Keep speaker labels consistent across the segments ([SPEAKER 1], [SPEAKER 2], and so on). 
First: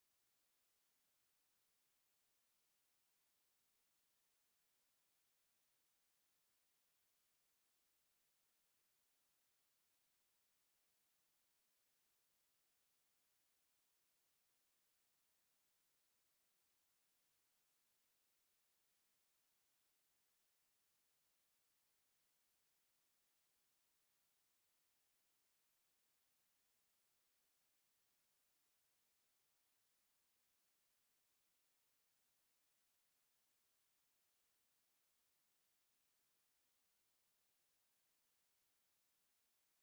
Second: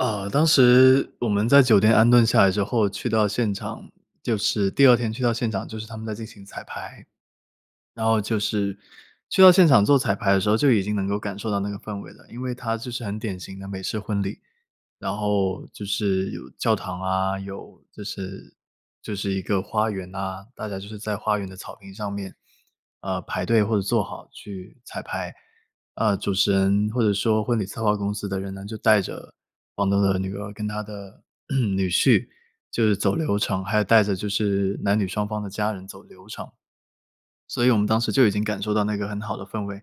[SPEAKER 1] 呃，当时我们在酒店安顿下来之后去到现场，就是第2天去到现场就是他们在进行彩排。然后就是去到现场做彩排的时候，就已经能够感受到那个氛围了，因为他就是很典型的美式婚礼，然后就是有教堂啊，有就是就是一个花园啊，大家就是在花园的草坪上面，呃，排队或者坐好去彩排。呃，主持人或者说婚礼策划公司的人呢，就带着房东的女儿跟他的 女婿就是走流程，还有带着就是男女双方的家人走流程。所以我们当时就已经感受到那个很好的氛围，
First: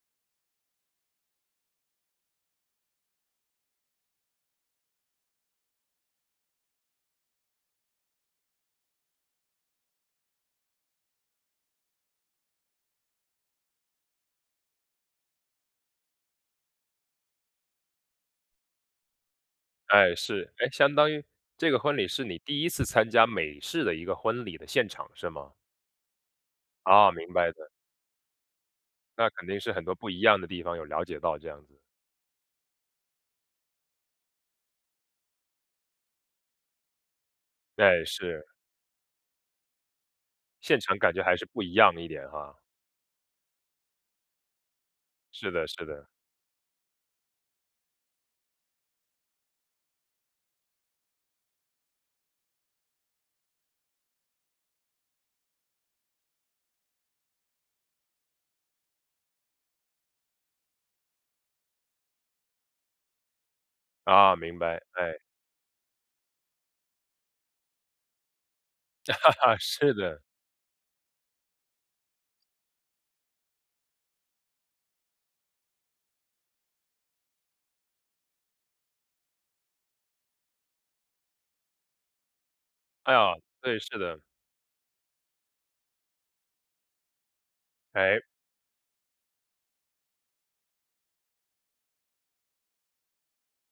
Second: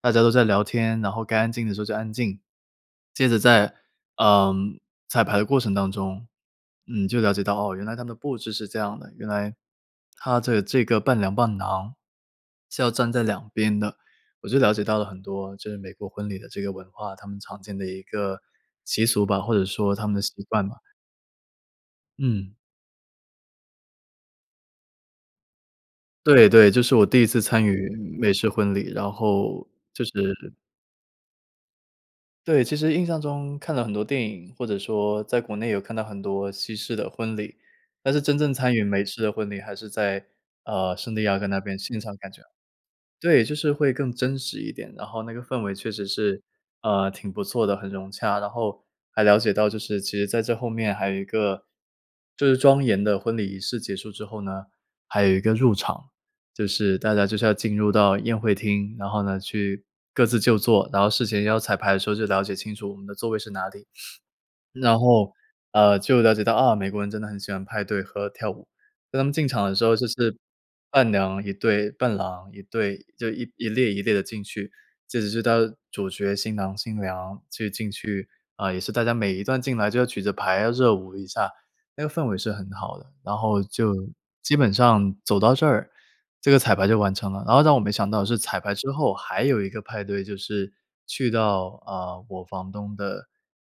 [SPEAKER 1] 大家都在聊天，然后该安静的时候就安静。接着在，呃，彩排的过程当中，嗯，就了解到，哦，原来他们的布置是这样的，原来他的这个伴娘伴郎是要站在两边的，我就了解到了很多就是美国婚礼的这个文化，他们常见的一个习俗吧，或者说他
[SPEAKER 2] 哎，
[SPEAKER 1] 们的习
[SPEAKER 2] 是，诶，
[SPEAKER 1] 惯吧。
[SPEAKER 2] 相当于这个婚礼是你
[SPEAKER 1] 嗯。
[SPEAKER 2] 第1次参加美式的一个婚礼的现场是吗？
[SPEAKER 1] 对对，这是我
[SPEAKER 2] 啊，
[SPEAKER 1] 第1
[SPEAKER 2] 明
[SPEAKER 1] 次
[SPEAKER 2] 白
[SPEAKER 1] 参
[SPEAKER 2] 的。
[SPEAKER 1] 与美式婚礼，然
[SPEAKER 2] 那肯定
[SPEAKER 1] 后
[SPEAKER 2] 是很多
[SPEAKER 1] 就
[SPEAKER 2] 不
[SPEAKER 1] 是
[SPEAKER 2] 一样的地方有了解到这样子。
[SPEAKER 1] 对，其实印象中看了很多电影，或者说在国内有看到很多西式的婚礼，
[SPEAKER 2] 对，
[SPEAKER 1] 但是真
[SPEAKER 2] 是。
[SPEAKER 1] 正参与美式的婚礼还是在，
[SPEAKER 2] 现
[SPEAKER 1] 呃，
[SPEAKER 2] 场感
[SPEAKER 1] 圣地
[SPEAKER 2] 觉还
[SPEAKER 1] 亚
[SPEAKER 2] 是
[SPEAKER 1] 哥那
[SPEAKER 2] 不一
[SPEAKER 1] 边
[SPEAKER 2] 样
[SPEAKER 1] 欣
[SPEAKER 2] 一
[SPEAKER 1] 赏
[SPEAKER 2] 点
[SPEAKER 1] 感觉。
[SPEAKER 2] 哈。
[SPEAKER 1] 对，就是会更真实一点，然后那个
[SPEAKER 2] 是
[SPEAKER 1] 氛
[SPEAKER 2] 的
[SPEAKER 1] 围
[SPEAKER 2] 是
[SPEAKER 1] 确
[SPEAKER 2] 的。
[SPEAKER 1] 实是，呃，挺不错的，很融洽，然后还了解到就是其实在这后面还有一个就是庄严的婚礼仪式结束之后呢，还有一个入场，就是大家就是要进入到宴会厅，然后呢去各自就坐，然后事前要彩排的时候就了解清楚我们的座位是哪里。
[SPEAKER 2] 啊，明白，
[SPEAKER 1] 然
[SPEAKER 2] 唉。
[SPEAKER 1] 后，呃，就了解到啊，美国人真的很喜欢派对和跳舞，所以他们进 场的时
[SPEAKER 2] 是
[SPEAKER 1] 候就
[SPEAKER 2] 的。
[SPEAKER 1] 是。伴娘1队，伴郎1队，就1-1列1列地进去，这只是他主角新郎新娘就进去啊，也是大家每一段进来就要举牌，要热舞一下。那个氛围是很好的，
[SPEAKER 2] 哎呀，
[SPEAKER 1] 然后
[SPEAKER 2] 对，
[SPEAKER 1] 就
[SPEAKER 2] 是的。
[SPEAKER 1] 基本上走到这儿，这个彩排就完成了，然后让我没想到
[SPEAKER 2] 唉。
[SPEAKER 1] 是彩排之后还有一个派对就是，去到，啊，我房东的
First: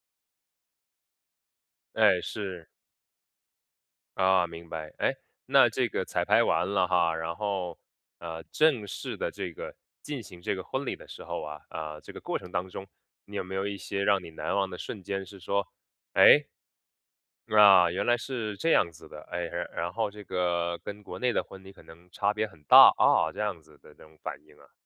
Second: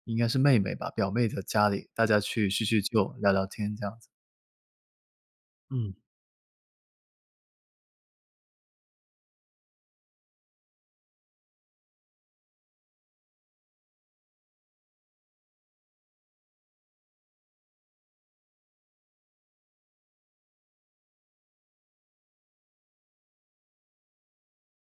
[SPEAKER 1] 应该是妹妹吧，表妹的家里，大家
[SPEAKER 2] 诶，
[SPEAKER 1] 去叙
[SPEAKER 2] 是。
[SPEAKER 1] 叙旧，聊聊天这样子。
[SPEAKER 2] 啊，明白。诶，那这
[SPEAKER 1] 嗯。
[SPEAKER 2] 个彩排完了哈，然后，呃，正式的这个进行这个婚礼的时候啊，呃，这个过程当中，你有没有一些让你难忘的瞬间是说，诶，啊，原来是这样子的，诶，然然后这个跟国内的婚礼可能差别很大，啊，这样子的这种反应啊。